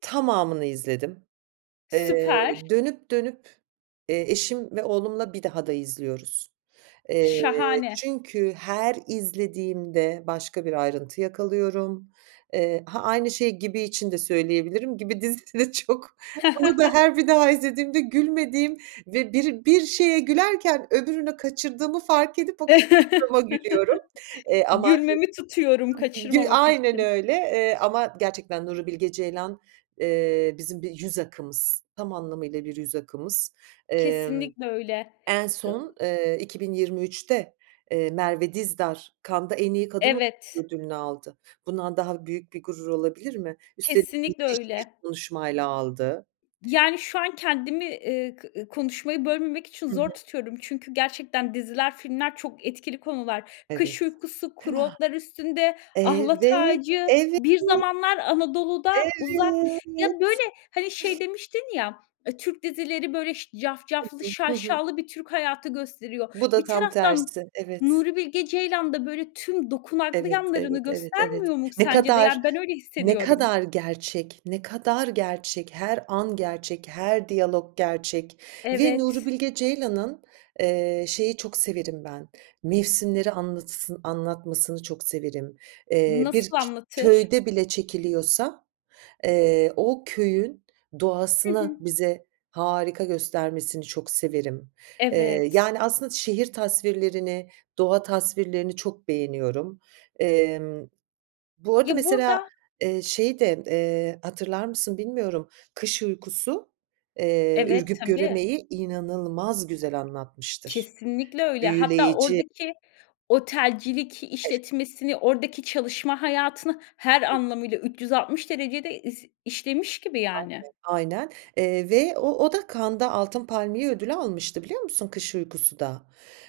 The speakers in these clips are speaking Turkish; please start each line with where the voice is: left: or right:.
right: Tamamını izledim, eee,
left: Süper.
right: dönüp dönüp eşim ve oğlumla bir daha da izliyoruz, eee,
left: Şahane.
right: çünkü her izlediğimde başka bir ayrıntı yakalıyorum. Eee, ha, aynı şeyi Gibi için de söyleyebilirim Gibi dizisi de çok Onu da her bir daha izlediğimde gülmediğim ve bir, bir şeye gülerken öbürünü kaçırdığımı fark edip o kaçırdığıma gülüyorum, eee, ama
left: Gülmemi tutuyorum,
right: [unintelligible] gü
left: kaçırmamak
right: aynen
left: için.
right: öyle, eee, ama gerçekten Nuri Bilge Ceylan, eee, bizim bir yüz akımız, tam anlamıyla bir yüz akımız. Emm,
left: Kesinlikle öyle.
right: en
left: Iıı
right: son, eee, 2023'te, eee, Merve Dizdar Cannes'da en iyi kadın
left: Evet.
right: oyuncu ödülünü aldı. Bundan daha büyük bir gurur olabilir mi? Üstelik
left: Kesinlikle
right: müthiş bir
left: öyle.
right: konuşmayla aldı.
left: Yani şu an kendimi, eee, kı konuşmayı bölmemek için
right: Hı hı.
left: zor tutuyorum. Çünkü gerçekten diziler, filmler çok etkili konular. Kış
right: Evet.
left: Uykusu, Kuru
right: Kına!
left: Otlar Üstünde, Ahlat
right: Evet,
left: Ağacı,
right: evet,
left: Bir
right: evet.
left: Zamanlar Anadolu'da, Uzak. Ya böyle
right: Evet.
left: hani, şey demiştin ya, eee, Türk dizileri böyle,
right: Hı
left: cafcaflı
right: hı. Hı hı.
left: şaşalı bir Türk hayatı gösteriyor.
right: Bu da
left: Bir
right: tam
left: taraftan,
right: tersi. Evet.
left: Nuri Bilge Ceylan da böyle tüm dokunaklı
right: Evet,
left: yanlarını
right: evet, evet, evet.
left: göstermiyor mu
right: Ne
left: sence de?
right: kadar,
left: Yani, ben öyle
right: ne
left: hissediyorum.
right: kadar gerçek, ne kadar gerçek, her an gerçek, her diyalog gerçek ve Nuri
left: Evet.
right: Bilge Ceylan'ın, eee, şeyi çok severim ben, mevsimleri anlatısı anlatmasını çok severim. Eee, bir
left: Nasıl anlatır?
right: köyde bile çekiliyorsa, eee, o köyün
left: Hı
right: doğasını,
left: hı.
right: bize harika göstermesini çok severim, eee,
left: Evet.
right: yani aslında şehir tasvirlerini, doğa tasvirlerini çok beğeniyorum. Emm, bu arada
left: Ya
right: mesela,
left: burada.
right: eee, şeyi de, eee, hatırlar mısın bilmiyorum, Kış Uykusu, eee,
left: Evet,
right: Ürgüp
left: tabii.
right: Göreme'yi inanılmaz güzel anlatmıştır.
left: Kesinlikle öyle. Hatta
right: Büyüleyici.
left: oradaki otelcilik
right: [unintelligible]
left: işletmesini, oradaki çalışma hayatını her anlamıyla 360 derecede iz işlemiş gibi
right: Aynen,
left: yani.
right: aynen. Eee, ve o o da Cannes'da Altın Palmiye ödülü almıştı biliyor musun Kış Uykusu da.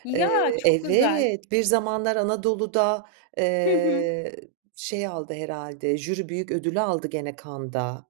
left: Ya,
right: Eee,
left: çok güzel.
right: evet, Bir Zamanlar Anadolu'da,
left: Hı hı.
right: eee, şey aldı herhâlde, jüri büyük ödülü aldı gene Cannes'da.